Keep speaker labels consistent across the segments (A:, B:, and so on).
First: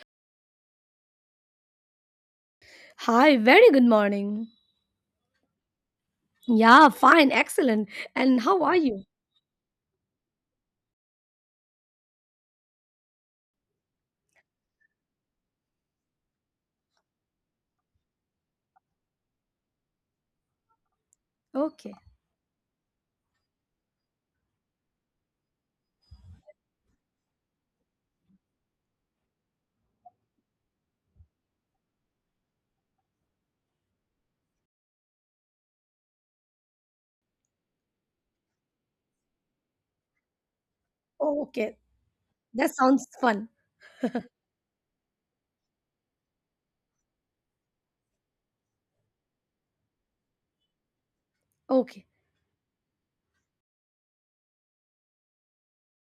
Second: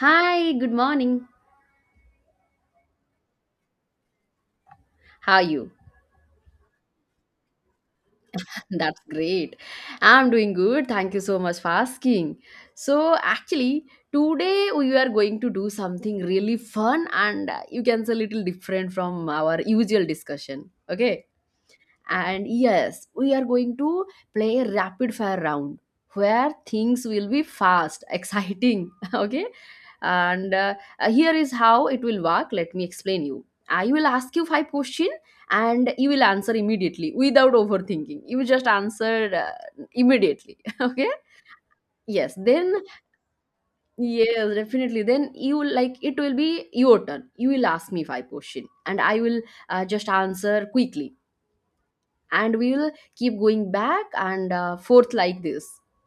A: Hi, good morning.
B: Hi, very good morning.
A: How are you?
B: Yeah, fine, excellent. And how are
A: That's
B: you?
A: great. I'm doing good. Thank you so much for asking. So, actually, today we are going to do something really fun and you can say a little different from our usual discussion. Okay.
B: Okay.
A: And yes, we are going to play a rapid fire round where things will be fast, exciting. Okay. And here is how it will work. Let me explain you. I will ask you five questions and you will answer immediately without overthinking. You just answer immediately. Okay.
B: Oh, okay.
A: Yes. Then,
B: That sounds fun.
A: yes, definitely. Then you will like it will be your turn. You will ask me five questions and I will just answer quickly
B: Okay.
A: and we will keep going back and forth like this,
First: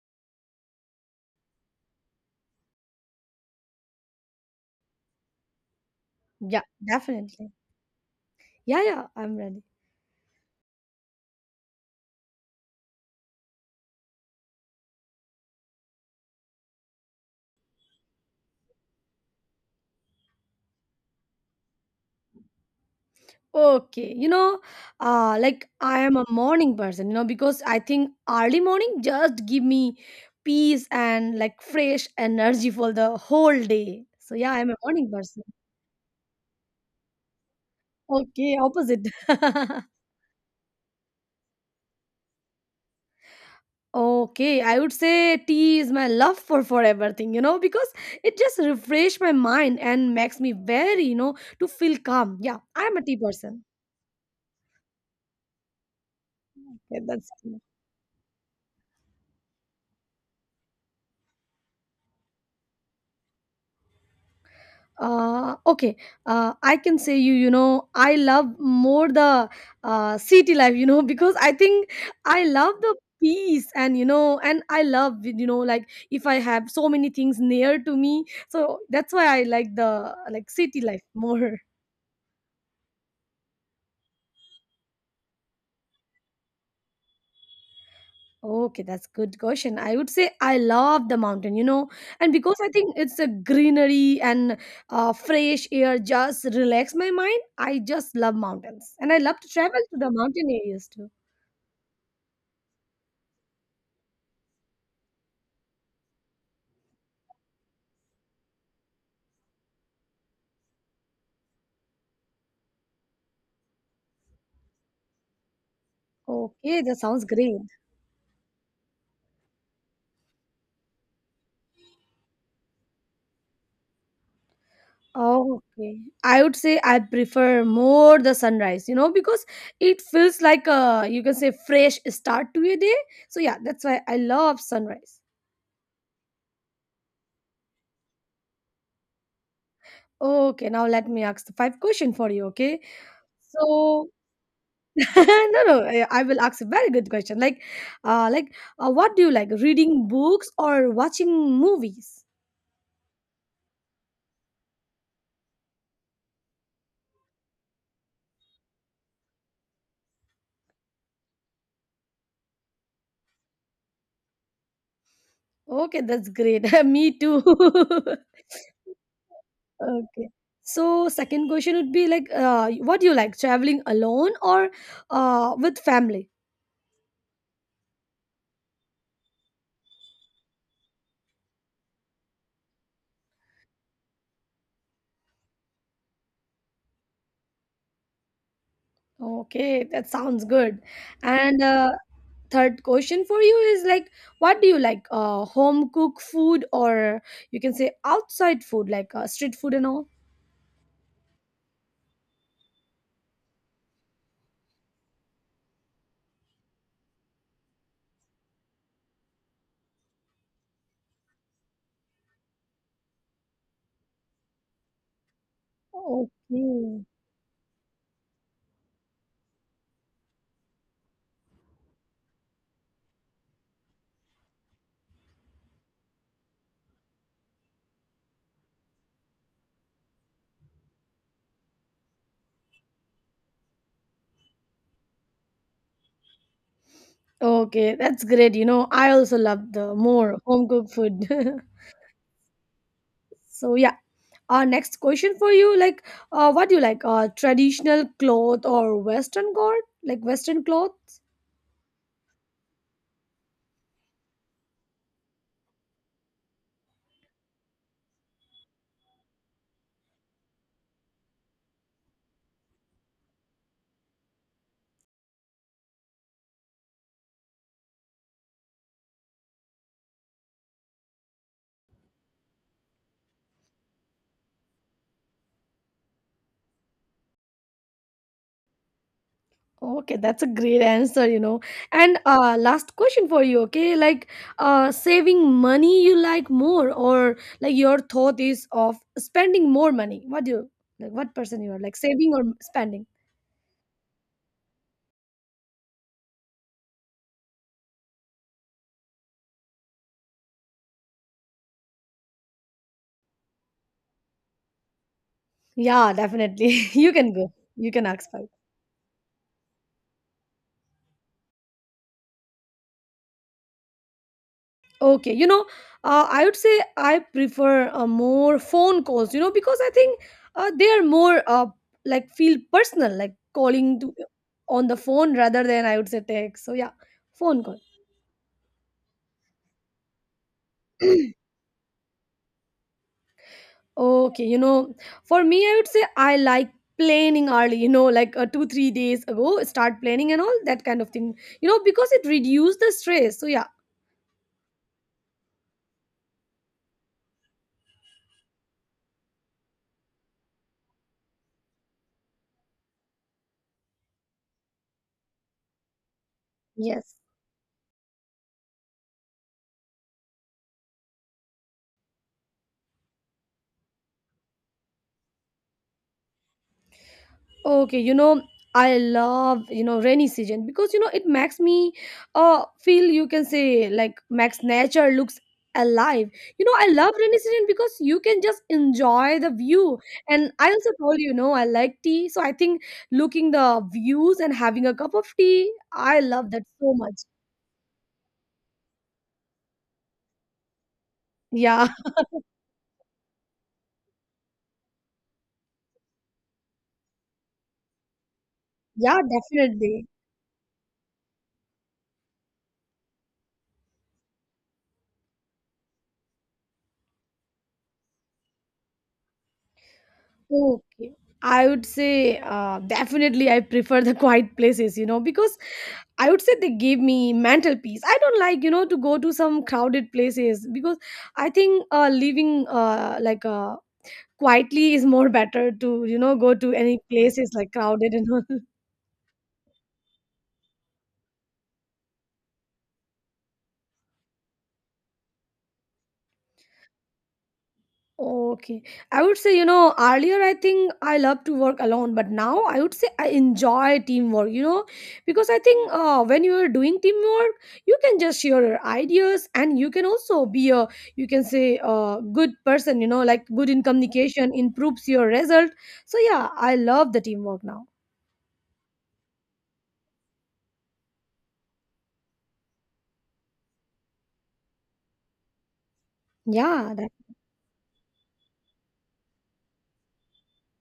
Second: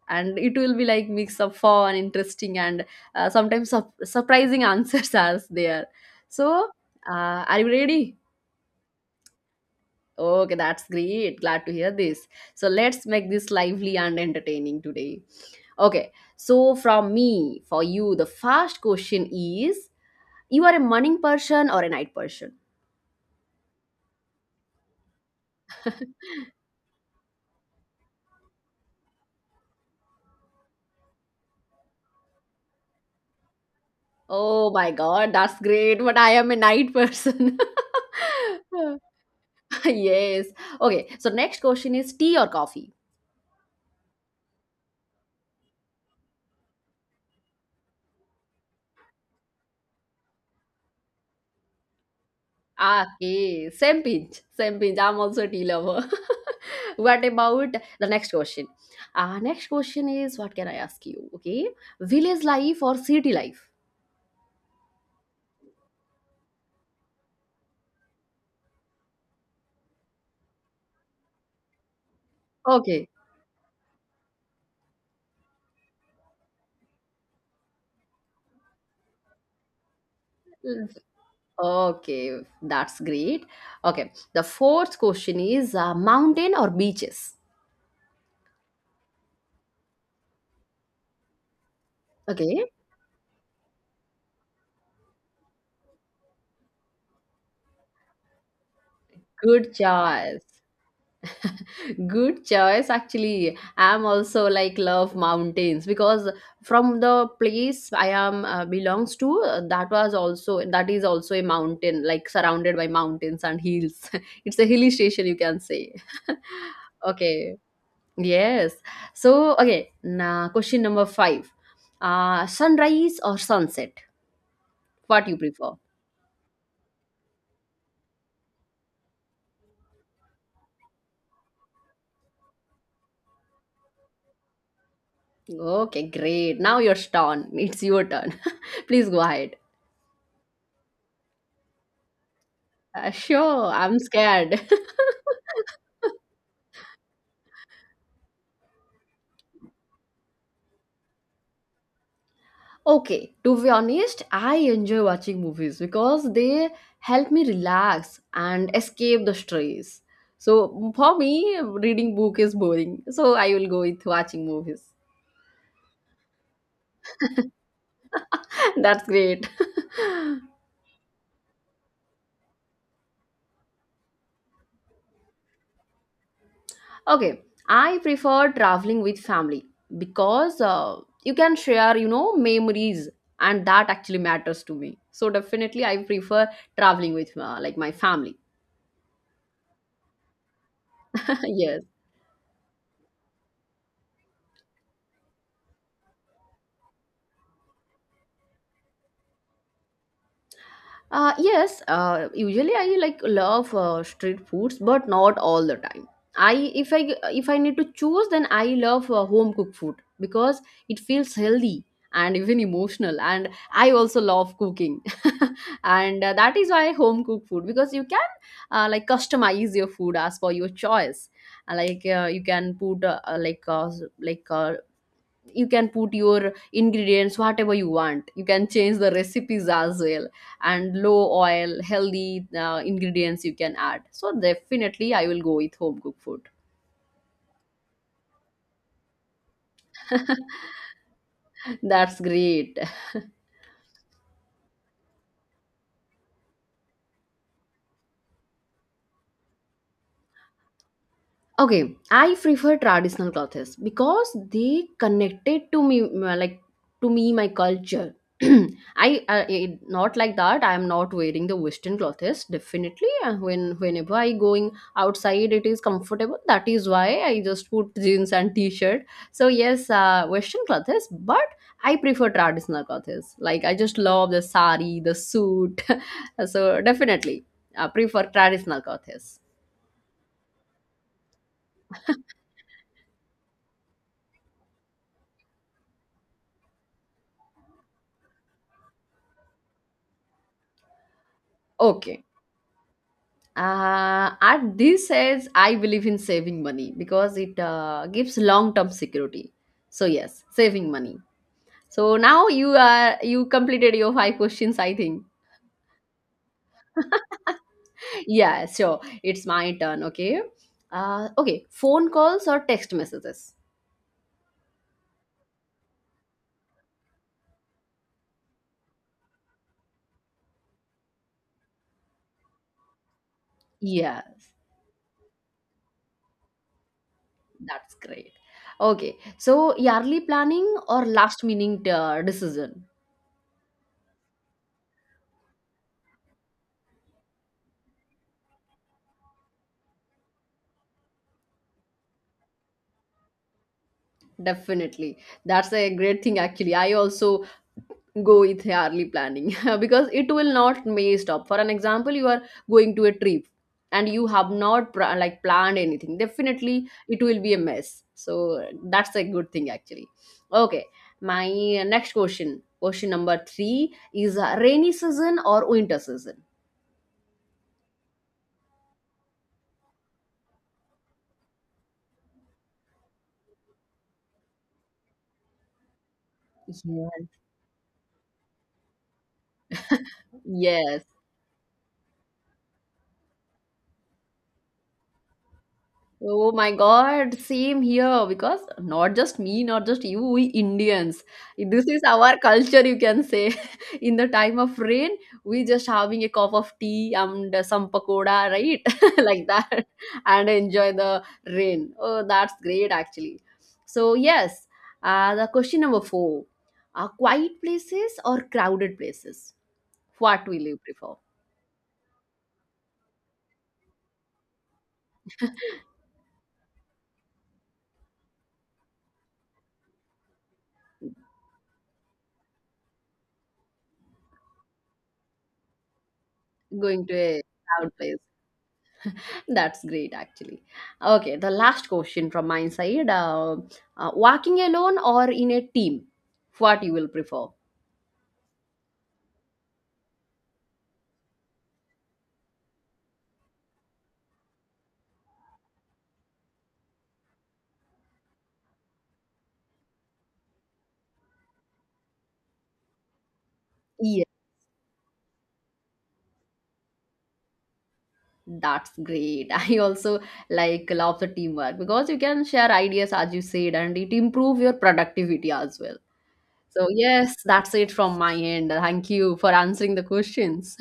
A: and it will be like mix of fun interesting and sometimes surprising answers are there.
B: Yeah,
A: So,
B: definitely.
A: are you ready?
B: Yeah, yeah, I'm ready.
A: Okay, that's great. Glad to hear this. So let's make this lively and entertaining today. Okay. So from me for you, the first question is, you are a morning person or a night person?
B: Okay. You know, like I am a morning person, you know, because I think early morning just give me peace and like fresh energy for the whole day. So yeah, I'm
A: Oh
B: a
A: my
B: morning
A: God,
B: person.
A: that's great, but I am a night person.
B: Okay, opposite.
A: Yes. Okay. So next question is tea or coffee?
B: Okay, I would say tea is my love for forever thing, you know, because it just refresh my mind and makes me very, you know, to feel calm. Yeah, I'm a tea person.
A: Okay. Same pinch. Same pinch. I'm also a tea lover.
B: Okay,
A: What
B: that's
A: about the next question? Next question is what can I ask you? Okay. Village life or city life?
B: Okay, I can say you, you know, I love more the city life, you know, because I think I love the
A: Okay.
B: peace and, you know, and I love, you know, like if I have so many things near to me. So that's why I like the like city life more.
A: Okay. That's great. Okay. The fourth question is mountain or beaches?
B: Okay, that's good question. I would say I love the mountain, you know, and because
A: Okay.
B: I think it's a greenery and fresh air just relax my mind. I just love mountains, and I love to
A: Good
B: travel to the mountain
A: choice.
B: areas too.
A: Good choice. Actually, I'm also like love mountains because from the place I am belongs to, that is also a mountain, like surrounded by mountains and hills. It's a hilly station, you can say.
B: Okay, that sounds
A: Okay.
B: great.
A: Yes. So okay. Now, question number five. Sunrise or sunset? What you prefer?
B: Okay, I would say I prefer more the sunrise, you know, because it feels like a you can say fresh start to a day. So yeah, that's why I love sunrise.
A: Okay, great. Now you're turn. It's your turn. Please go ahead.
B: Okay, now let me ask the five question for you. Okay,
A: Sure, I'm
B: so
A: scared.
B: no, no, I will ask a very good question like, what do you like, reading books or watching movies?
A: Okay, to be honest, I enjoy watching movies because they help me relax and escape the stress. So for me, reading book is boring. So I will go with watching movies.
B: Okay, that's great, me too.
A: That's great.
B: okay, so second question would be like, what do you like, traveling alone or with family?
A: Okay, I prefer traveling with family because you can share memories and that actually matters to me. So definitely I prefer traveling with like my family.
B: Okay, that sounds good. And
A: Yes.
B: third question for you is like, what do you like, home cook food or you can say outside food like street food and all?
A: Yes, usually I like love street foods, but not all the time. I if I if I need to choose, then I love home cooked food because it feels healthy and even emotional. And I also love cooking, and that is why
B: Okay.
A: home cooked food, because you can like customize your food as per your choice. Like you can put like like you can put your ingredients whatever you want. You can change the recipes as well, and low oil healthy ingredients you can add. So definitely I will go with home cooked food.
B: Okay, that's great. You know, I also love the more home cooked food.
A: That's great.
B: So yeah, our next question for you, like, what do you like? Traditional cloth or Western cloth? Like Western cloth?
A: Okay, I prefer traditional clothes because they connected to me, like to me, my culture. Not like that. I am not wearing the Western clothes. Definitely, whenever I going outside, it is comfortable. That is why I just put jeans and t-shirt. So yes, Western clothes, but I prefer traditional clothes. Like I just love the sari, the suit. So definitely, I prefer traditional clothes.
B: Okay, that's a great answer. You know, and last question for you. Okay, like, saving money you like more, or like your thought is of spending more money? What do you like? What person you are like,
A: Okay.
B: saving or spending?
A: At this age, I believe in saving money because it gives long-term security. So yes, saving money. So now you completed your five questions, I think.
B: Yeah, definitely. You can go. You can ask first.
A: Yeah, sure. It's my turn. Okay. Okay. Phone calls or text messages.
B: Okay, you know, I would say I prefer more phone calls, you know, because I think they are more like feel personal, like calling to,
A: Yeah,
B: on the phone rather than I would say text. So yeah, phone call.
A: that's great. Okay. So yearly planning or last minute decision.
B: Okay, you know, for me, I would say I like planning early, you know, like two, 3 days ago, start planning and all that kind of thing, you know, because it reduces the stress. So yeah.
A: Definitely. That's a great thing actually. I also go with hourly planning because it will not may stop. For an example, you are going to a trip and you have not like planned anything, definitely
B: Yes.
A: it will be a mess. So that's a good thing actually. Okay, my next question number 3 is rainy season or winter season?
B: Okay, you know, I love, you know, rainy season because you know it makes me feel you can say like makes nature looks alive. You know,
A: Yes.
B: I love rainy season because you can just enjoy the view. And I also
A: Yes.
B: told you, you know, I like tea. So I think looking the views and having a cup of tea, I
A: Oh
B: love that
A: my
B: so much.
A: God, same here because not just me, not just you, we Indians. This
B: Yeah.
A: is our culture, you can say. In the time of rain, we just having a cup of tea and some pakoda, right?
B: Yeah,
A: Like that,
B: definitely.
A: and enjoy the rain. Oh, that's great actually. So, yes, the question number four, quiet places or crowded places? What will you
B: Okay.
A: prefer?
B: I would say definitely I prefer the quiet places, you know, because I would say they give me mental peace. I don't like, you know, to go to some crowded places because I think living like quietly is more better to, you know, go to any
A: Going to a
B: places like
A: crowded
B: crowded
A: place.
B: and all.
A: That's great, actually. Okay, the last question from my side: walking alone or in a team? What you will prefer?
B: Okay. I would say, you know, earlier I think I love to work alone, but now I would say I enjoy teamwork, you know, because I think when you're doing teamwork, you can just share your ideas and you can also be a, you can say, a good person, you know, like good in
A: Yeah,
B: communication improves your result. So, yeah, I love the teamwork now.
A: that's great. I also like love the teamwork because you can share ideas as you said, and it improve your productivity as well. So
B: Yeah. That,
A: yes, that's it from my end. Thank you for answering the questions.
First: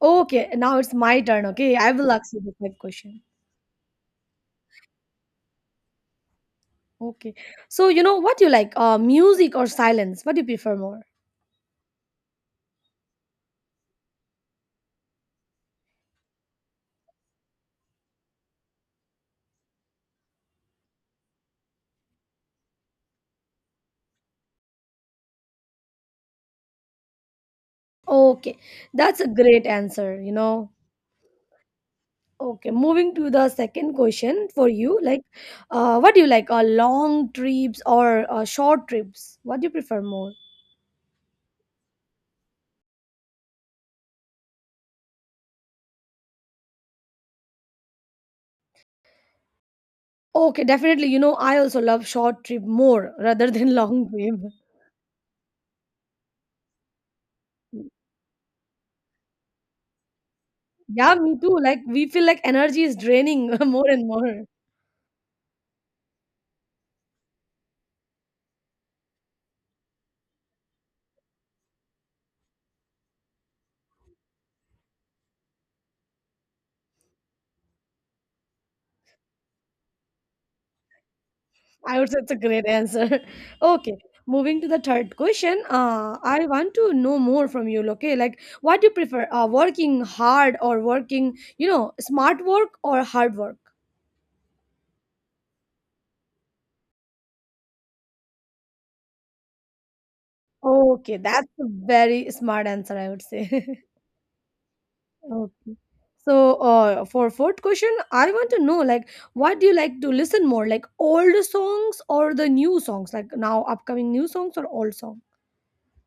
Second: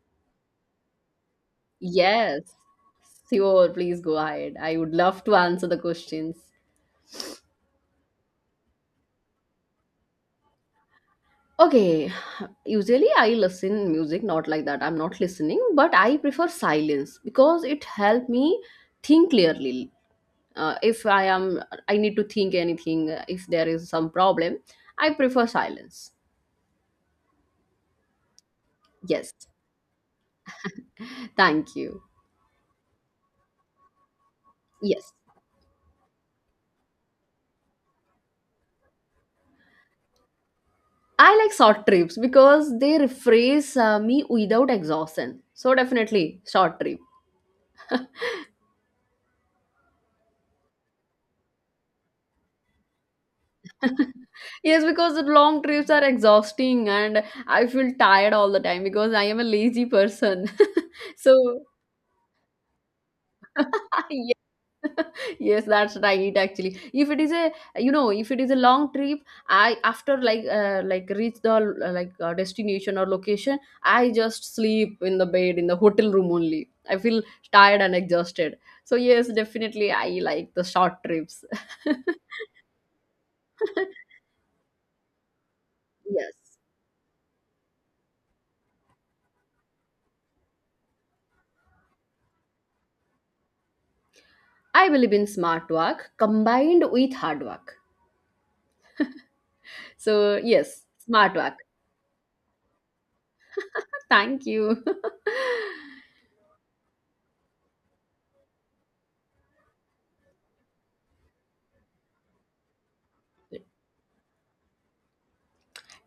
B: okay. Now it's my turn. Okay. I will ask you
A: Yes,
B: the same question.
A: sure. Please go ahead. I would love to answer the questions.
B: Okay. So, you know, what you like, music or silence? What do you prefer more?
A: Okay, usually I listen music not like that. I'm not listening, but I prefer silence because it help me think clearly. If I am, I need to think anything. If there is some problem, I prefer silence.
B: Okay, that's a
A: Yes,
B: great answer, you know.
A: thank you.
B: Okay, moving to the second question for you,
A: Yes,
B: like, what do you like, long trips or short trips? What do you prefer more?
A: I like short trips because they refresh me without exhaustion. So definitely short trip.
B: Okay, definitely, you know, I also love short trip more rather than long trip.
A: Yes, because the long trips are exhausting and I feel tired all the time because I am a lazy person.
B: Yeah, me too.
A: So,
B: Like, we feel like energy is draining more and
A: yes,
B: more.
A: yes, that's right actually. If it is a, you know, if it is a long trip, I after like reach the like destination or location, I just sleep in the bed in the hotel room only. I feel tired and exhausted. So, yes, definitely I like the short trips.
B: I would say it's a great answer. Okay, moving to the third question. I
A: Yes.
B: want to know more from you. Okay, like what do you prefer? Working hard or working, you know, smart work or hard work?
A: I believe in smart work combined with hard work. So, yes,
B: Okay,
A: smart
B: that's
A: work.
B: a very smart answer, I would say.
A: Thank you.
B: Okay. So, for fourth question, I want to know like what do you like to listen more, like old songs or the new songs, like now upcoming new songs or old songs?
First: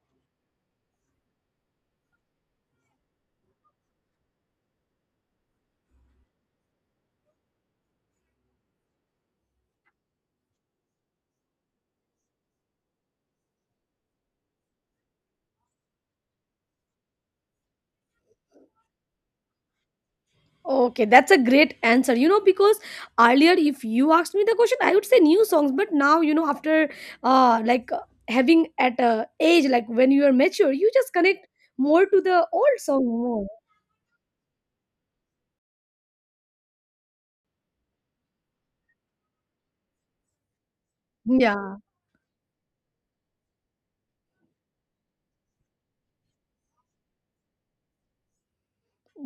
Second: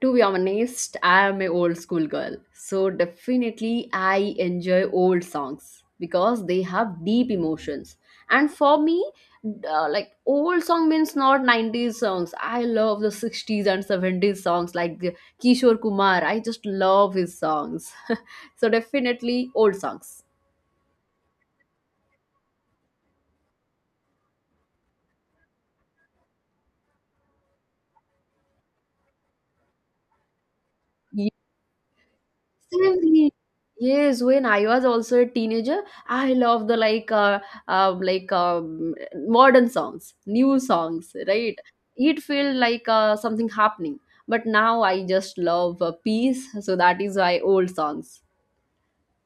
A: To be honest, I am an old school girl. So, definitely, I enjoy old songs because they have deep emotions. And for me, like old song means not 90s songs. I love the 60s and 70s songs like the Kishore Kumar. I just love his songs. So, definitely, old songs.
B: Okay, that's a great answer. You know, because earlier, if you asked me the question, I would say new songs. But now, you know, after uh, like uh, having at a age like when you are mature, you just connect more to the old
A: Same
B: song
A: here.
B: more.
A: Yes, when I was also a teenager, I love the like modern songs, new songs, right?
B: Yeah,
A: It felt like something happening. But now I just love peace, so that is why old songs.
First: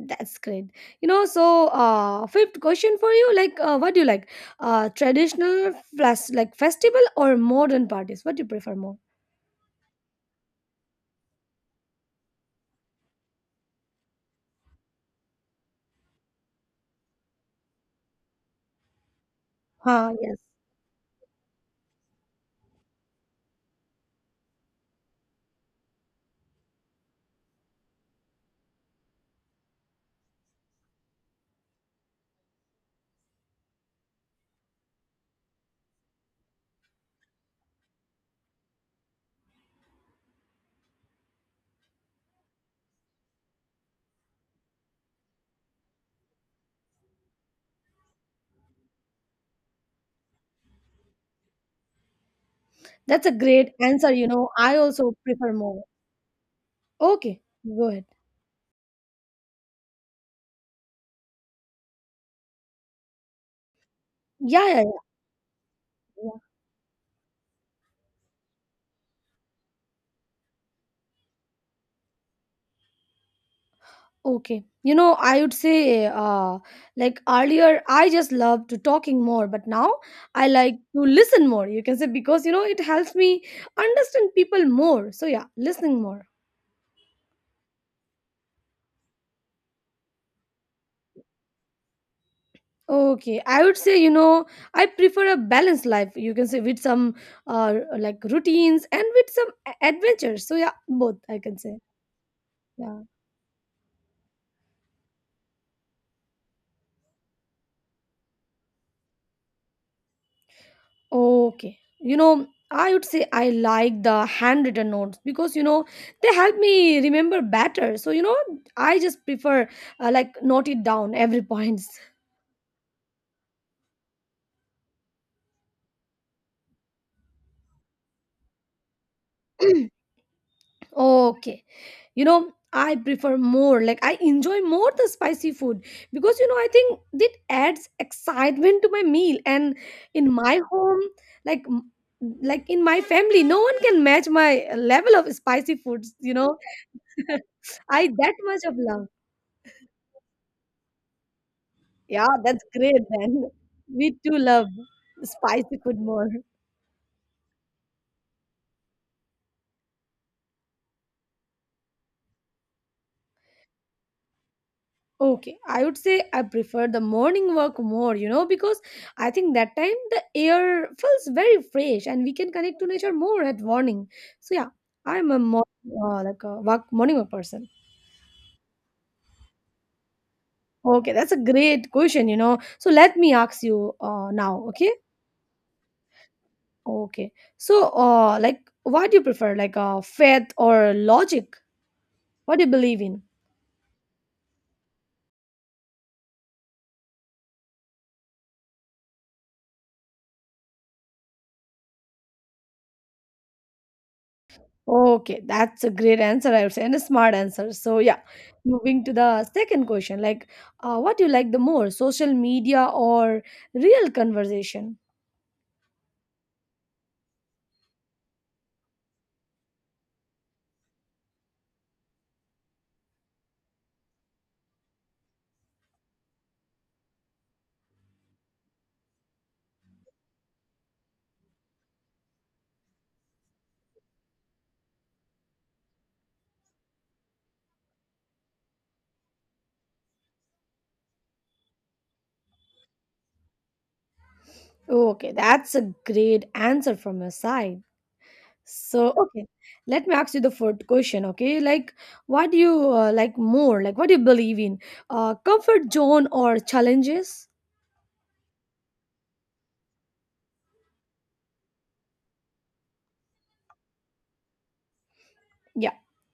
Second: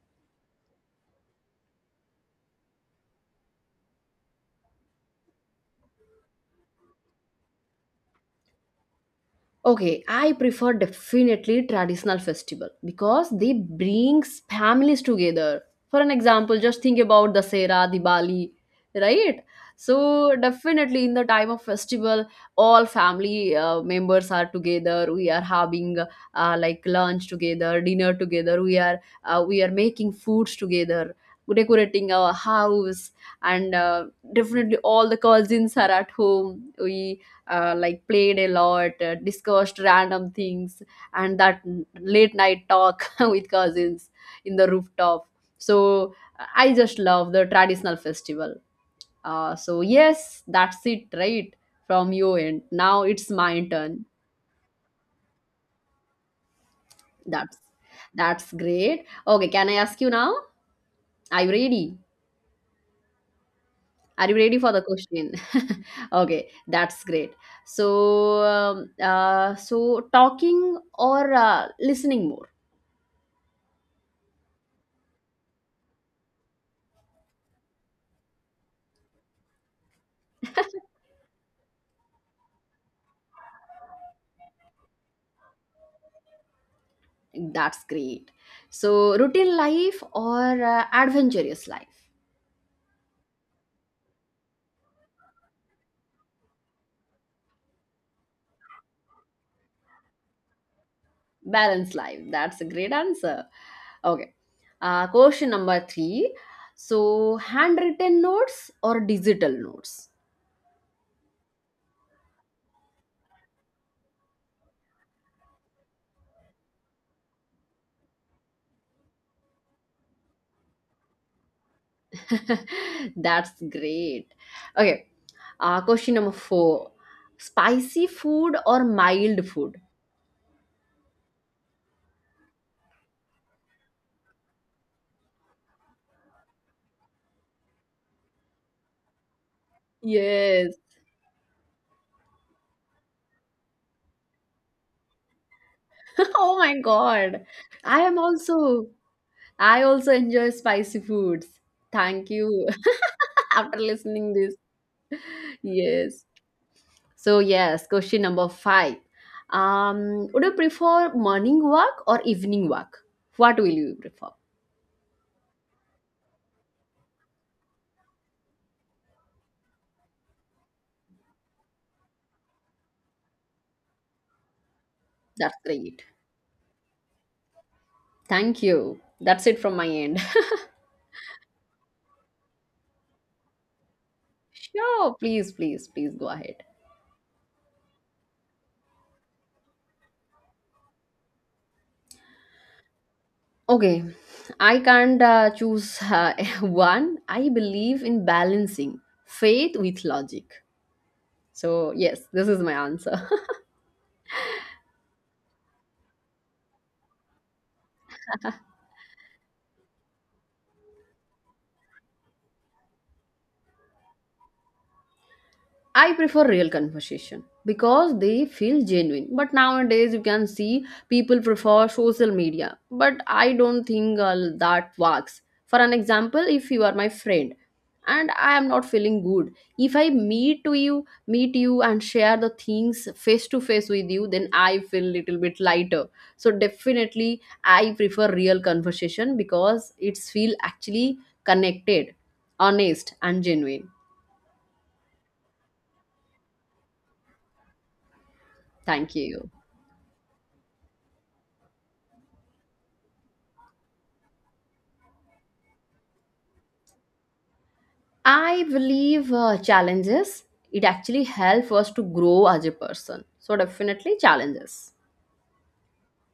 B: that's great. You know, so fifth question for you, like, what do you like, traditional plus like festival or modern parties? What do you prefer more?
A: Okay, I prefer definitely traditional festival because they brings families together. For an example, just think about Dasera, Diwali, right?
B: Huh?
A: So
B: Yes,
A: definitely in the time of festival, all family members are together. We are having like lunch together, dinner together. We are making foods together, decorating our house, and definitely all the cousins are at home. We like played a lot, discussed random things, and that late night talk with cousins in the rooftop. So I just love the traditional festival. So yes, that's it, right? From your end. Now
B: that's
A: it's
B: a
A: my
B: great
A: turn.
B: answer. You know, I also prefer more. Okay,
A: That's
B: go ahead.
A: that's great. Okay, can I ask you now? Are you ready? Are you ready
B: Yeah,
A: for the
B: yeah,
A: question?
B: yeah.
A: Okay, that's great. So, talking or listening more?
B: Okay. You know, I would say, like earlier, I just loved to talking more, but now I like to listen more. You can say because you know it helps me understand people more. So yeah, listening more.
A: That's great. So, routine life or adventurous life?
B: Okay, I would say you know I prefer a balanced life. You can say with some like routines and with some adventures. So yeah, both I can say.
A: Balanced life. That's a great
B: Yeah.
A: answer. Okay. Question number three. So, handwritten notes or digital notes?
B: Okay. You know, I would say I like the handwritten notes because, you know, they help me remember better. So, you know, I just prefer like note it down every points.
A: That's great. Okay. Question number four. Spicy food or mild food?
B: okay. You know, I prefer more like I enjoy more the spicy food because, you know, I think it adds excitement to my meal. And in my
A: Yes.
B: home, like, m- like in my family, no one can match my level of spicy foods, you
A: Oh
B: know.
A: my God. I
B: I
A: am
B: that much of
A: also.
B: love.
A: I also enjoy spicy foods.
B: Yeah,
A: Thank
B: that's
A: you
B: great then.
A: after
B: We
A: listening
B: too
A: this.
B: love spicy food
A: Yes.
B: more.
A: So yes, question number five. Would you prefer morning walk or evening walk? What will you prefer?
B: Okay, I would say I prefer the morning work more, you know, because I think that time the air feels very fresh and we can connect to nature more at morning. So yeah, I'm a
A: That's
B: more
A: great.
B: like a work, morning work person.
A: Thank you. That's it from my end.
B: Okay, that's a great question, you know. So let me ask you now, okay?
A: Sure, please, please, please go ahead.
B: Okay. So like what do you prefer, like faith or logic? What do you believe in?
A: Okay, I can't choose one. I believe in balancing faith with logic. So yes, this is my answer.
B: Okay, that's a great answer, I would say, and a smart answer. So, yeah, moving to the second question, like, what do you like the more, social media or real conversation?
A: I prefer real conversation because they feel genuine. But nowadays, you can see people prefer social media. But I don't think that works. For an example, if you are my friend and I am not feeling good, if I meet you and share the things face to face with you, then I feel little bit lighter. So definitely, I prefer real conversation because it's feel actually connected, honest, and genuine.
B: Okay, that's a great answer from your side. So,
A: Thank
B: okay,
A: you.
B: let me ask you the fourth question, okay? Like, what do you like more? Like, what do you believe in? Comfort zone or challenges?
A: I believe challenges, it actually helps us to grow as a person. So, definitely challenges.
B: Yeah,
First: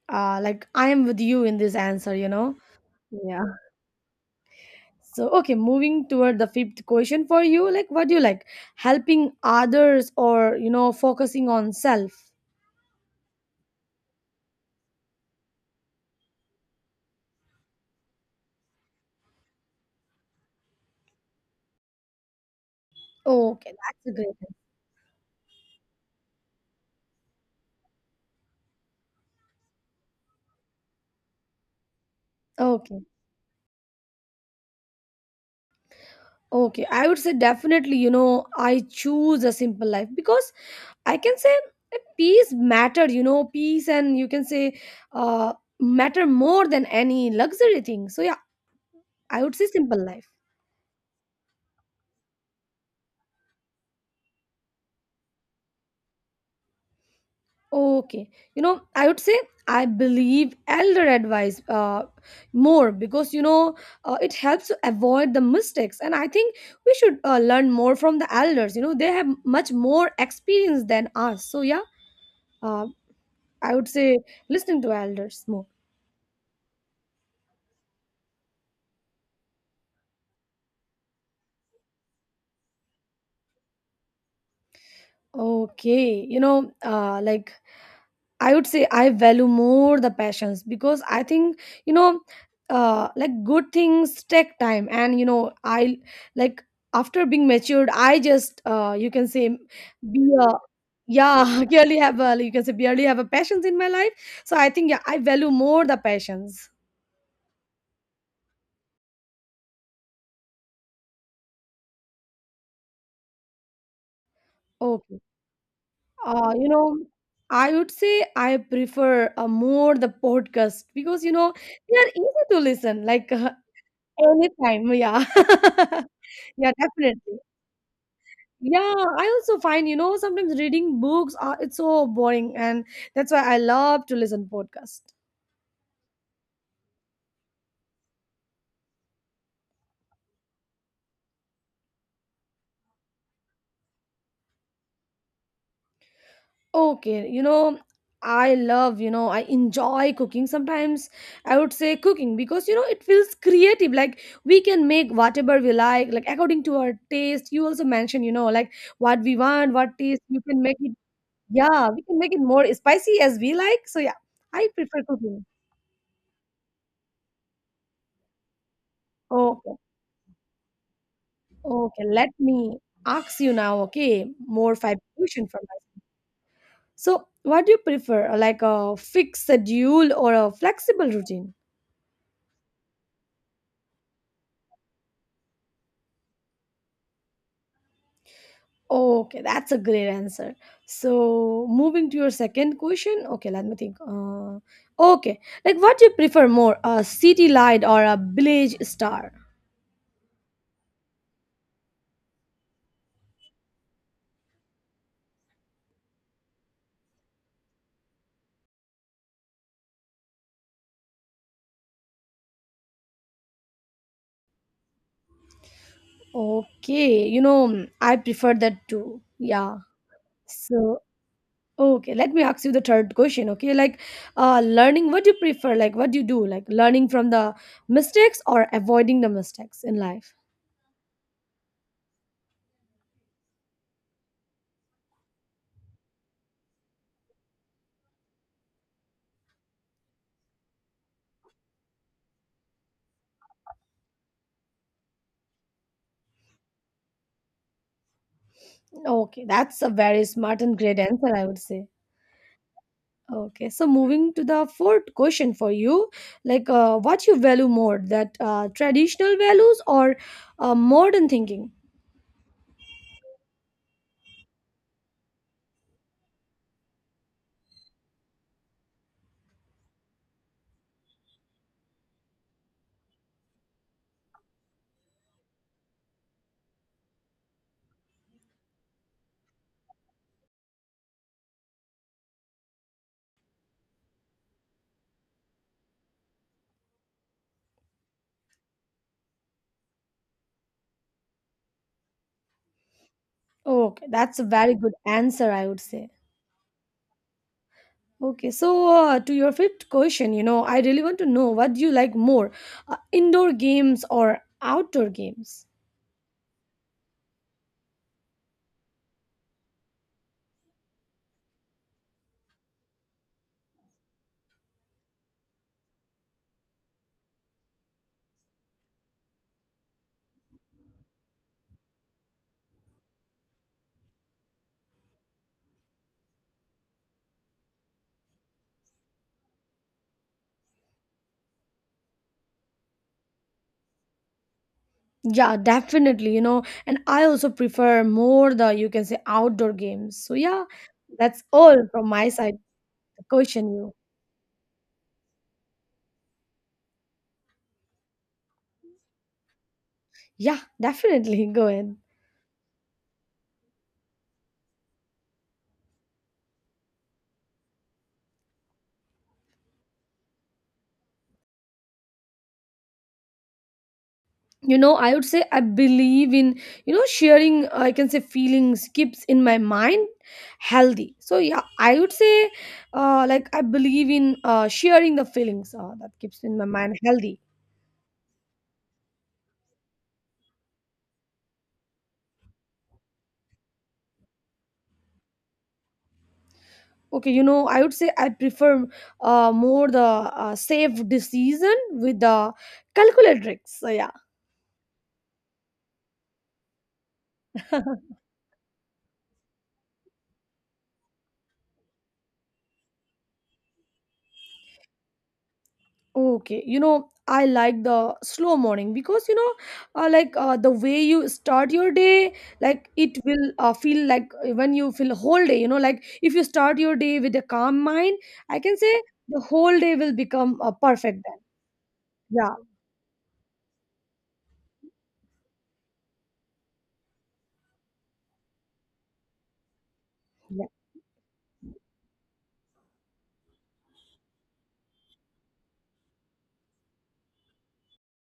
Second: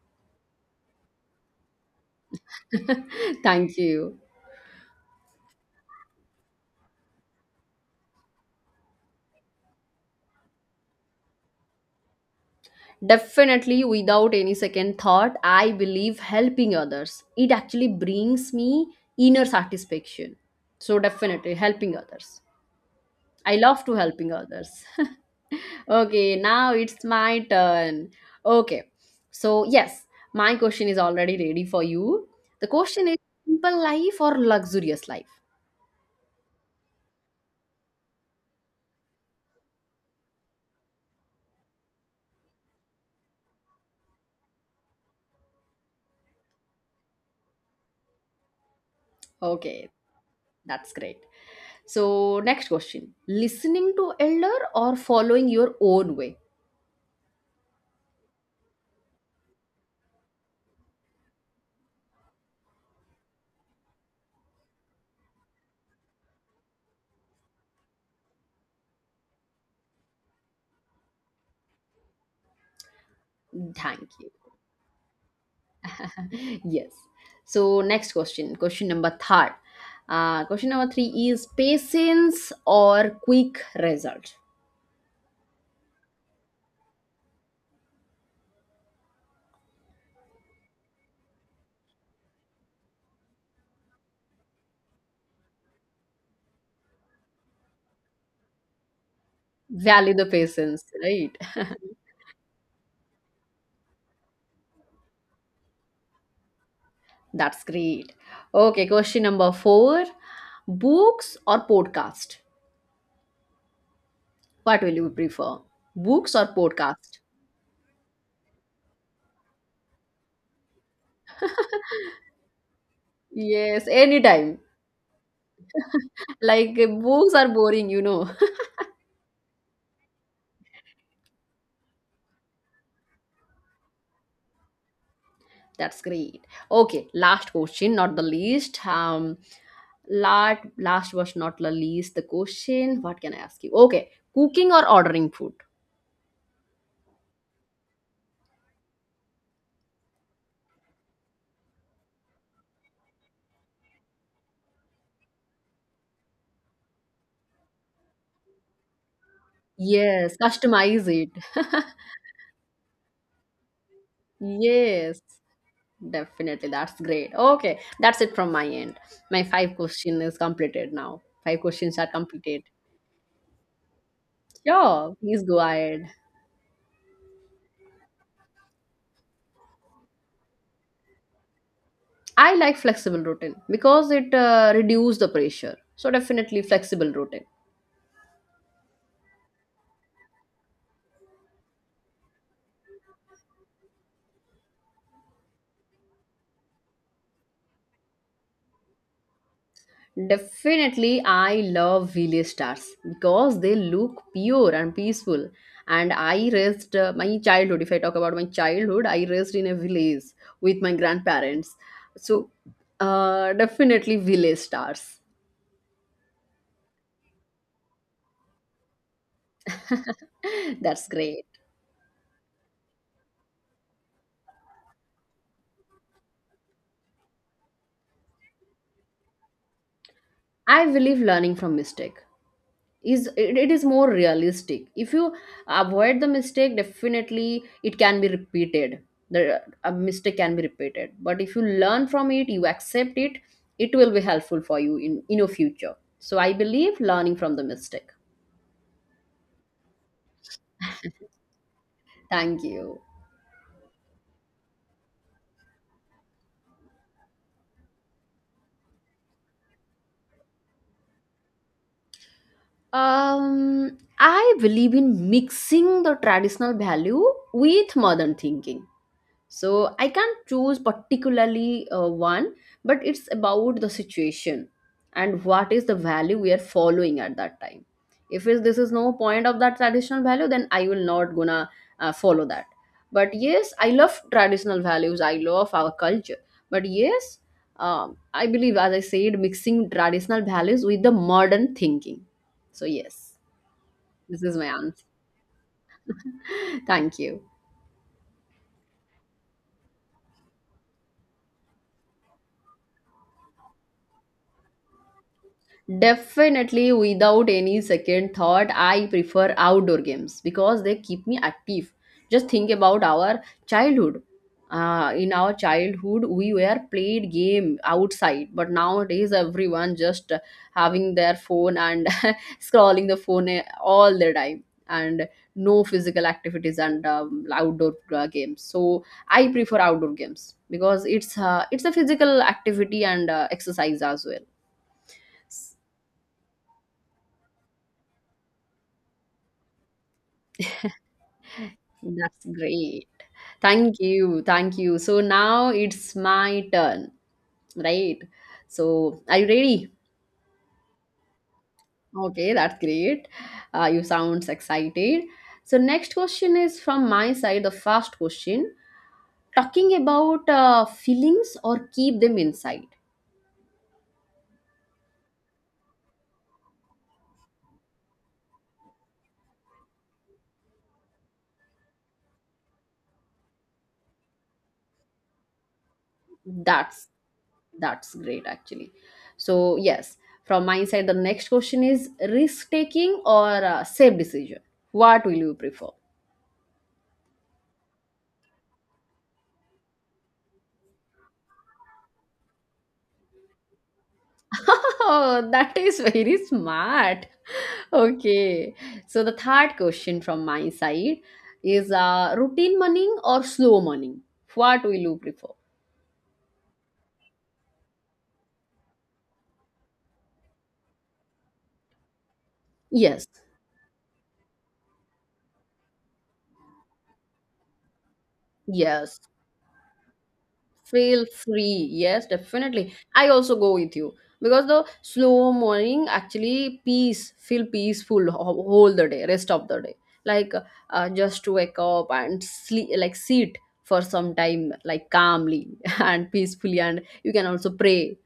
B: like, I am with you in this answer, you know? Yeah.
A: Thank you.
B: So, okay, moving toward the fifth question for you, like what do you like? Helping others or, you know, focusing on self?
A: Definitely, without any second thought, I believe helping others. It actually brings me inner satisfaction. So, definitely helping others. I
B: Okay,
A: love to
B: that's a great
A: helping
B: one.
A: others. Okay, now it's my turn. Okay, so yes, my question is already ready for you. The
B: Okay.
A: question is simple life or luxurious life?
B: Okay, I would say definitely, you know, I choose a simple life because I can say that peace matter, you know, peace and you can say uh matter more than any luxury thing. So yeah, I would say
A: Okay,
B: simple life.
A: that's great. So, next question, listening to elder or following your own way?
B: Okay. You know, I would say I believe elder advice more because, you know, it helps to avoid the mistakes. And I think we should learn more from the elders. You know, they have much more experience than us. So, yeah, uh, I would
A: Thank
B: say listening to elders more.
A: you. Yes. So, next question, question number third. Question number three is patience or quick result?
B: Okay. You know, I would say I value more the passions because I think you know, good things take time, and you know, I like after being matured, I just you can say
A: Value the
B: be a
A: patience, right?
B: yeah, barely have a you can say barely have a passions in my life. So I think yeah, I value more the passions.
A: That's great. Okay, question number four, books or podcast? What will you
B: Okay,
A: prefer? Books or
B: you know.
A: podcast?
B: I would say I prefer more the podcast because you know they are easy to listen like
A: Yes, anytime.
B: anytime, yeah, yeah,
A: Like books
B: definitely.
A: are boring, you know.
B: Yeah, I also find, you know, sometimes reading books are it's so boring and that's why I love to listen podcast.
A: That's great. Okay, last question, not the least. Last was not the least. The question. What can I ask you? Okay, cooking or ordering food?
B: Okay, I love, I enjoy cooking. Sometimes I would say cooking because you know it feels creative. Like we can make whatever we like according to our taste. You also mentioned, you know, like what we want, what taste
A: Yes,
B: you can make it.
A: customize it.
B: Yeah, we can make it more spicy as we like. So yeah, I prefer
A: Yes,
B: cooking.
A: definitely. That's great. Okay, that's it from my end. My five
B: Okay.
A: question is completed now. Five questions
B: Okay,
A: are
B: let
A: completed.
B: me ask you now, okay, more five
A: Sure, please
B: question
A: go
B: from us.
A: ahead.
B: So, what do you prefer, like a fixed schedule or a flexible routine?
A: I like flexible routine because it reduces the pressure. So definitely flexible routine.
B: Okay, that's a great answer. So, moving to your second question, okay, let me think. Okay, like what do you prefer more, a city light or a village star?
A: Definitely, I love village stars because they look pure and peaceful. And I raised my childhood. If I talk about my childhood, I raised in a village with my grandparents. So, definitely village stars.
B: Okay, you know, I prefer that too. Yeah. So,
A: That's great.
B: okay, let me ask you the third question. Okay, like learning, what do you prefer? Like, what do you do? Like, learning from the mistakes or avoiding the mistakes in life?
A: I believe learning from mistake is it is more realistic. If you avoid the mistake, definitely it can be repeated. The a mistake can be repeated. But if you learn from it, you accept it, it will be helpful for you in your future. So I believe learning from the mistake.
B: Okay, that's a very smart and great answer, I would say.
A: Thank you.
B: Okay, so moving to the fourth question for you, like, what you value more, that traditional values or modern thinking?
A: I believe in mixing the traditional value with modern thinking. So I can't choose particularly one, but it's about the situation and what is the value we are following at that time. If is this is no point of that traditional value, then I will not gonna follow that. But yes, I love traditional values, I love our culture. But yes, I believe, as I said, mixing traditional values with the modern thinking. So yes,
B: Okay, that's
A: this
B: a
A: is my
B: very good
A: answer.
B: answer, I would say.
A: Thank you.
B: Okay, so to your fifth question, you know, I really want to know what do you like more, indoor games or outdoor games?
A: Definitely, without any second thought, I prefer outdoor games because they keep me active. Just think about our childhood. In our childhood, we were played game outside, but nowadays everyone just having their phone and scrolling the phone all the time, and no physical activities and outdoor games. So I prefer outdoor games because it's a physical activity and exercise as well.
B: Yeah, definitely, you know, and I also prefer more the you can say outdoor games. So yeah, that's all from my
A: That's
B: side.
A: great.
B: Question you.
A: Thank you. Thank you. So now it's my turn, right? So are you ready?
B: Yeah, definitely. Go ahead.
A: Okay, that's great. You sounds excited. So next question is from my side, the first question. Talking about feelings or keep them inside.
B: You know, I would say I believe in you know sharing, I can say feelings keeps in my mind healthy, so yeah, I would say like I believe in sharing the feelings, that keeps in my mind
A: That's
B: healthy.
A: that's great actually. So yes, from my side, the next question is risk taking or safe decision. What will you prefer?
B: Okay, you know, I would say I prefer more the safe decision with the calculatrix, so yeah.
A: Oh, that is very smart. Okay. So the third question from my side is routine morning or slow morning? What will you prefer?
B: Okay, you know, I like the slow morning because you know, like the way you start your day, like it
A: Yes.
B: will feel like when you feel whole day, you know, like if you start your day with a calm mind, I can say
A: Yes.
B: the whole day will become perfect
A: Feel
B: then.
A: free. Yes,
B: Yeah.
A: definitely. I also go with you because the slow morning actually peace, feel peaceful ho- whole the day, rest of the day. Like just to wake up and sleep, like sit for some time, like calmly and peacefully, and you can also pray.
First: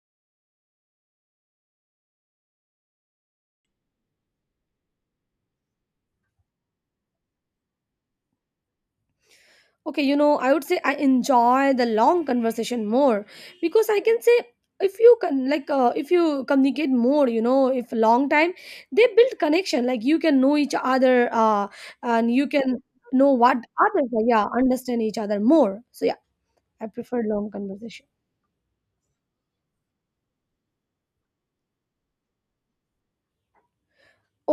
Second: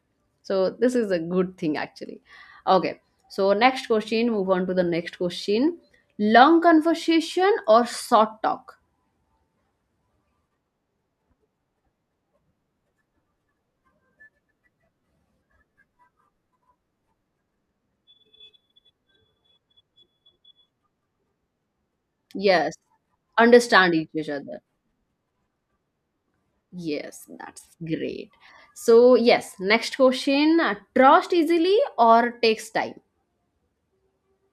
A: So this is a good thing actually. Okay. So next question. Move on to the next question. Long conversation or short talk?
B: Okay, you know, I would say I enjoy the long conversation more because I can say if you can like if you communicate more, you know, if long time they build connection. Like you can know each other, and you
A: Yes,
B: can know what
A: understand
B: others are.
A: each
B: Yeah,
A: other.
B: understand each other more. So yeah, I prefer
A: Yes,
B: long
A: that's
B: conversation.
A: great. So, yes, next question. Trust easily or takes time?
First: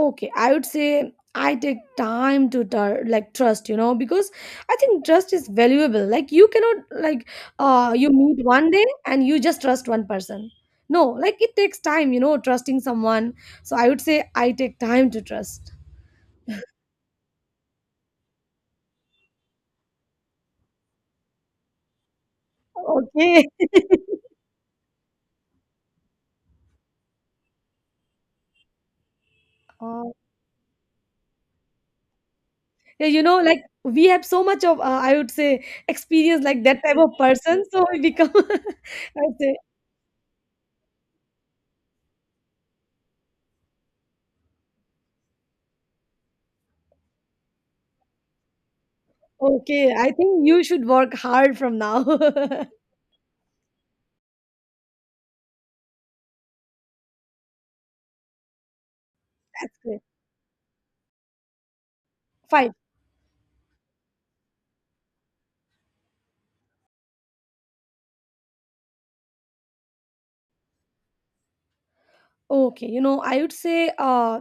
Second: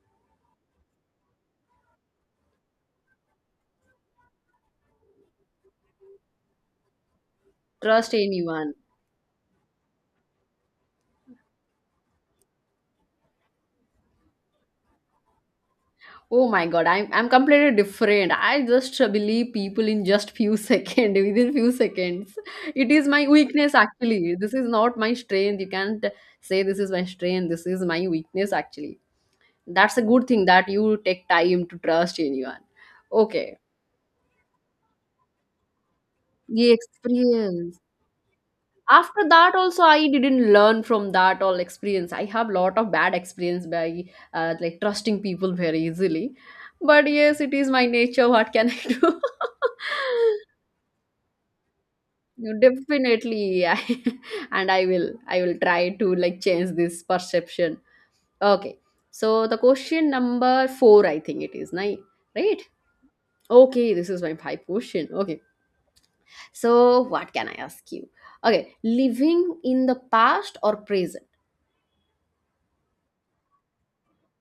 B: Okay, I would say I take time to like trust, you know, because I think trust is valuable. Like you cannot like you
A: Trust
B: meet one
A: anyone.
B: day and you just trust one person. No, like it takes time, you know, trusting someone. So I would say I take time to trust.
A: Oh my God, I'm completely different. I just believe people in just few seconds, within few seconds. It is my
B: Okay.
A: weakness actually. This is not my strength. You can't say this is my strength. This is my weakness actually. That's a
B: Oh,
A: good thing that you take time to trust anyone.
B: yeah, you know,
A: Okay.
B: like we have so much of, I would say, experience like
A: The
B: that type of person.
A: experience.
B: So we become, I
A: After
B: would
A: that
B: say,
A: also, I didn't learn from that all experience. I have lot of bad experience by like trusting people very easily. But yes, it is my nature, what can I do?
B: okay, I think you should work hard from now.
A: No,
B: That's
A: definitely I, and I will, I will try to like change this perception. Okay, so the
B: great.
A: question number 4, I think it is nine, right?
B: Fine.
A: Okay, this is my five question. Okay, so what can I ask you? Okay, living in the past or present?
B: Okay, you know, I would say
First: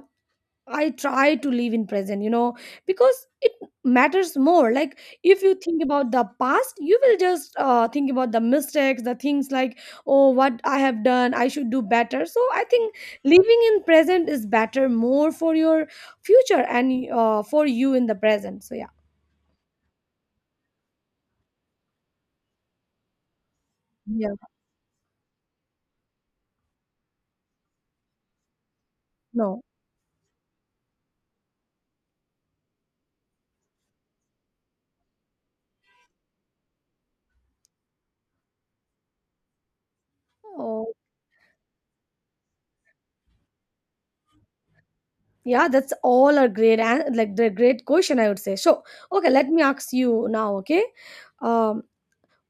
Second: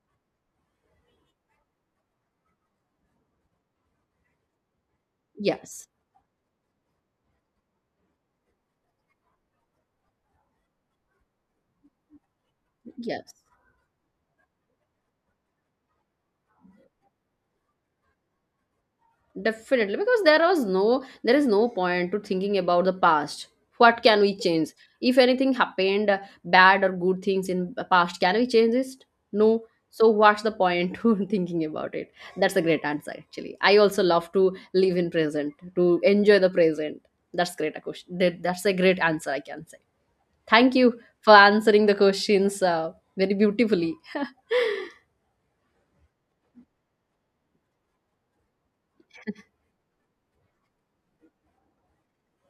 B: I try to live in present, you know, because it matters more. Like if you think
A: Yes.
B: about the past, you will just think about the mistakes, the things like, oh, what I have done, I should do better. So I think
A: Yes,
B: living in present is better more for your future and for you in the present. So yeah.
A: definitely. Because there was no, there is no point to thinking about the past. What can we
B: Yeah.
A: change? If anything happened, bad or good things in the past, can we change this?
B: No.
A: No. So what's the point to thinking about it? That's a great answer, actually. I also love to live in present, to enjoy the present. That's great a question. That's a great answer, I can say. Thank
B: Oh,
A: you for answering the questions very beautifully.
B: yeah, that's all a like the great question I would say. So, okay, let me ask you now, okay? Um,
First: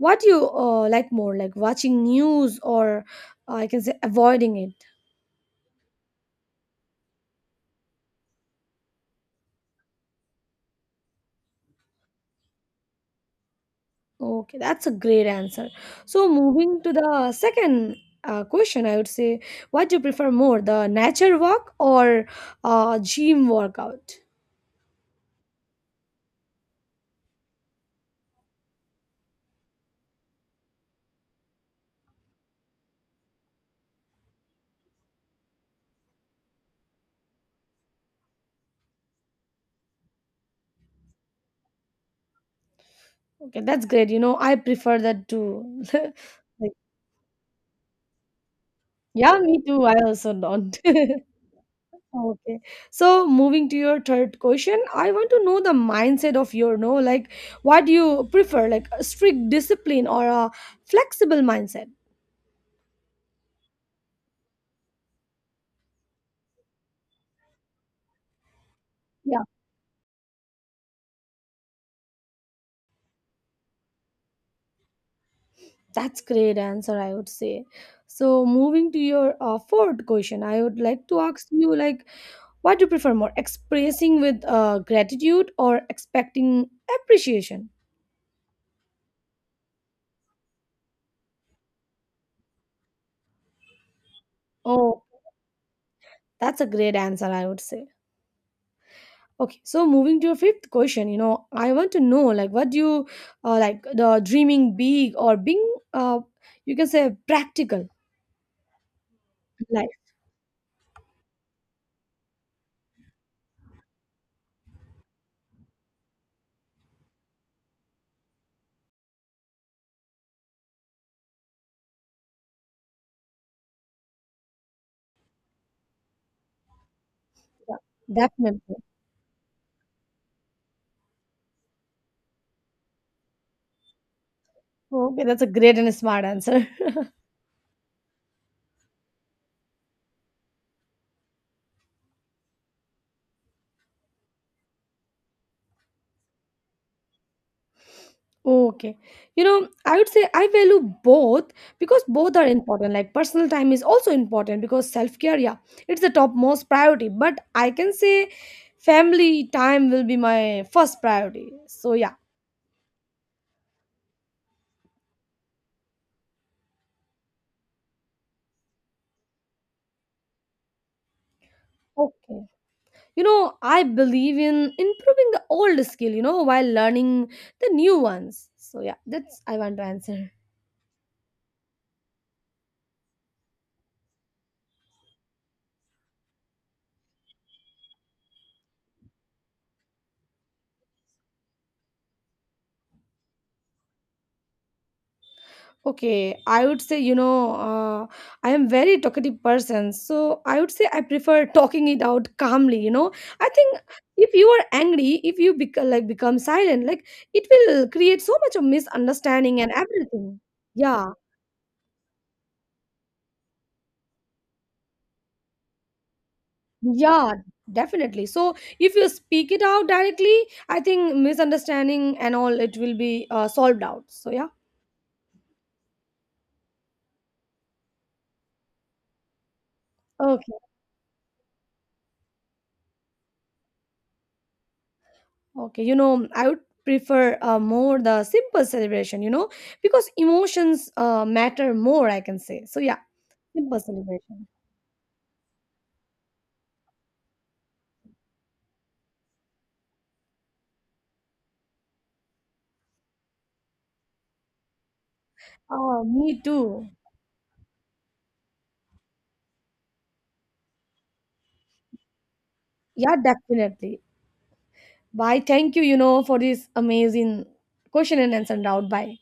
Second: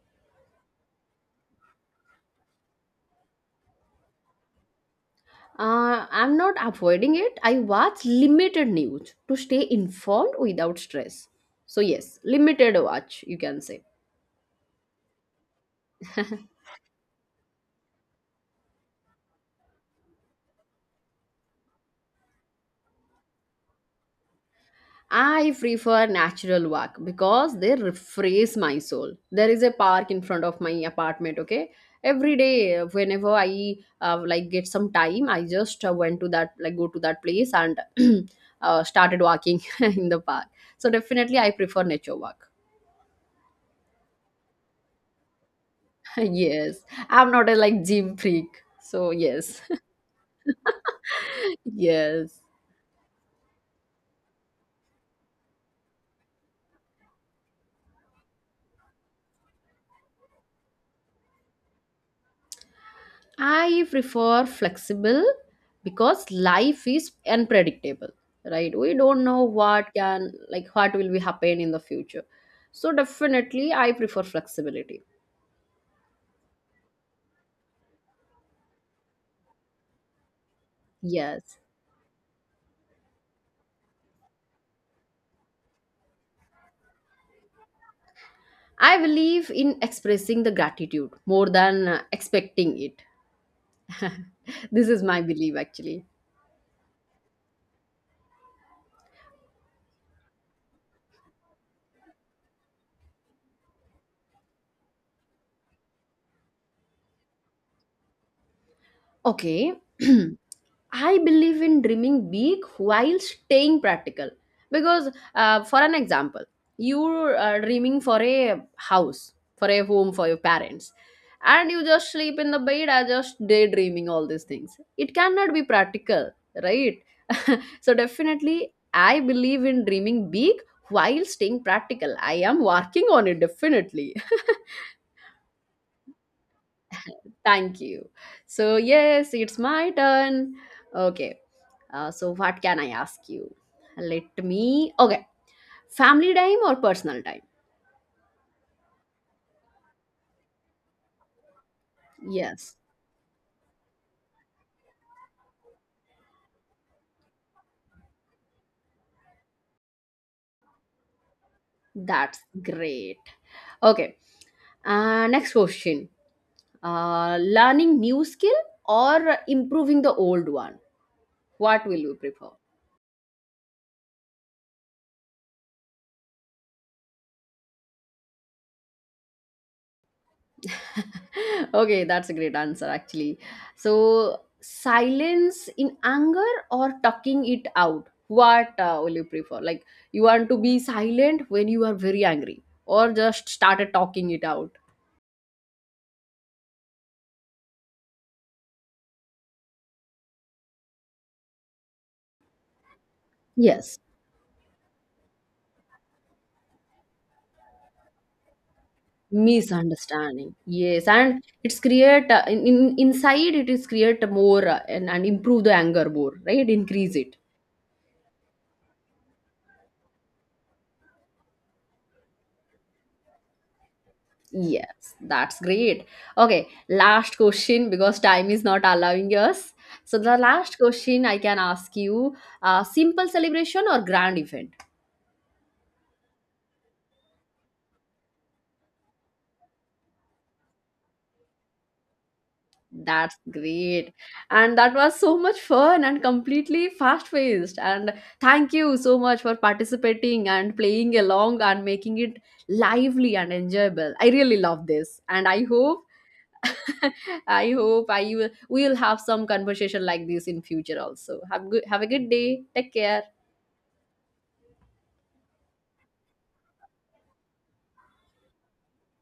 B: what do you like more, like watching news or I can say avoiding it?
A: I'm not avoiding it. I watch limited news to stay informed without stress. So, yes, limited watch, you can say.
B: Okay, that's a great answer. So moving to the second question, I would say, what do you prefer more, the nature walk or gym workout?
A: I prefer natural walk because they refresh my soul. There is a park in front of my apartment, okay? Every day, whenever I like get some time, I just went to that, like go to that place and started walking in the park. So definitely, I prefer nature walk.
B: Okay, that's great. You know, I prefer that too. Like,
A: Yes, I'm not a like gym freak. So
B: yeah,
A: yes.
B: me too. I also don't.
A: Yes.
B: Okay. So moving to your third question, I want to know the mindset of your no, like what do you prefer, like a strict discipline or a flexible mindset?
A: I prefer flexible because life is unpredictable, right? We don't
B: Yeah,
A: know what can, like, what will be happen in the future. So definitely, I prefer flexibility.
B: that's great answer, I would say. So moving to your fourth question, I would like to ask
A: Yes.
B: you like what do you prefer more, expressing with gratitude or expecting appreciation?
A: I believe in expressing the gratitude more than expecting it. This is
B: Oh,
A: my belief, actually.
B: that's a great answer, I would say. Okay, so moving to your fifth question, you know, I want to know like what do you like the dreaming big or being you can say practical
A: Okay.
B: life.
A: I believe in dreaming big while staying practical. Because, for an example, you're dreaming for a house, for a home for your parents, and you just sleep in the bed and just daydreaming all these things. It cannot be practical, right? So, definitely,
B: Definitely.
A: I believe in dreaming big while staying practical. I am working on it, definitely.
B: Okay, that's a great and a smart answer.
A: Thank you. So, yes, it's my turn. Okay. So, what can I ask you? Let me. Okay. Family time or personal time?
B: Okay. You know, I would say I value both because both are
A: Yes.
B: important. Like personal time is also important because self-care, yeah, it's the topmost priority. But I can say family time will be my first priority. So yeah.
A: That's great. Okay. Next question. Learning new skill or improving the old one? What will you
B: Okay.
A: prefer?
B: You know, I believe in improving the old skill, you know, while learning the new ones. So yeah, that's I want to answer.
A: Okay, that's a great answer actually. So, silence in anger or talking it out? What will you prefer? Like, you want to be silent when you are very angry, or just started talking it out?
B: Okay, I would say, you know, uh, I am very talkative person, so I would say I prefer talking it out calmly, you know, I think
A: Yes,
B: if you are angry, if you like become silent, like it will create so much of misunderstanding and everything.
A: misunderstanding. Yes,
B: Yeah,
A: and it's create in inside it is create more and improve the anger more, right? Increase
B: yeah,
A: it.
B: definitely. So if you speak it out directly, I think misunderstanding and all it will be solved out. So yeah.
A: Yes, that's great. Okay, last question because time is not allowing us. So the
B: Okay.
A: last question I can ask you, simple celebration or grand event?
B: Okay. You know, I would prefer more the simple celebration, you know, because emotions matter more, I can say. So yeah,
A: That's
B: simple
A: great.
B: celebration.
A: And that was so much fun and completely fast-paced. And thank you so much for participating and playing along and making it lively and enjoyable. I really love this. And I hope
B: Oh, me too.
A: I hope I will we will have some conversation like this in future also. Have a good day. Take
B: Yeah,
A: care.
B: definitely. Bye. Thank you, you know, for this amazing question and answer round. Bye.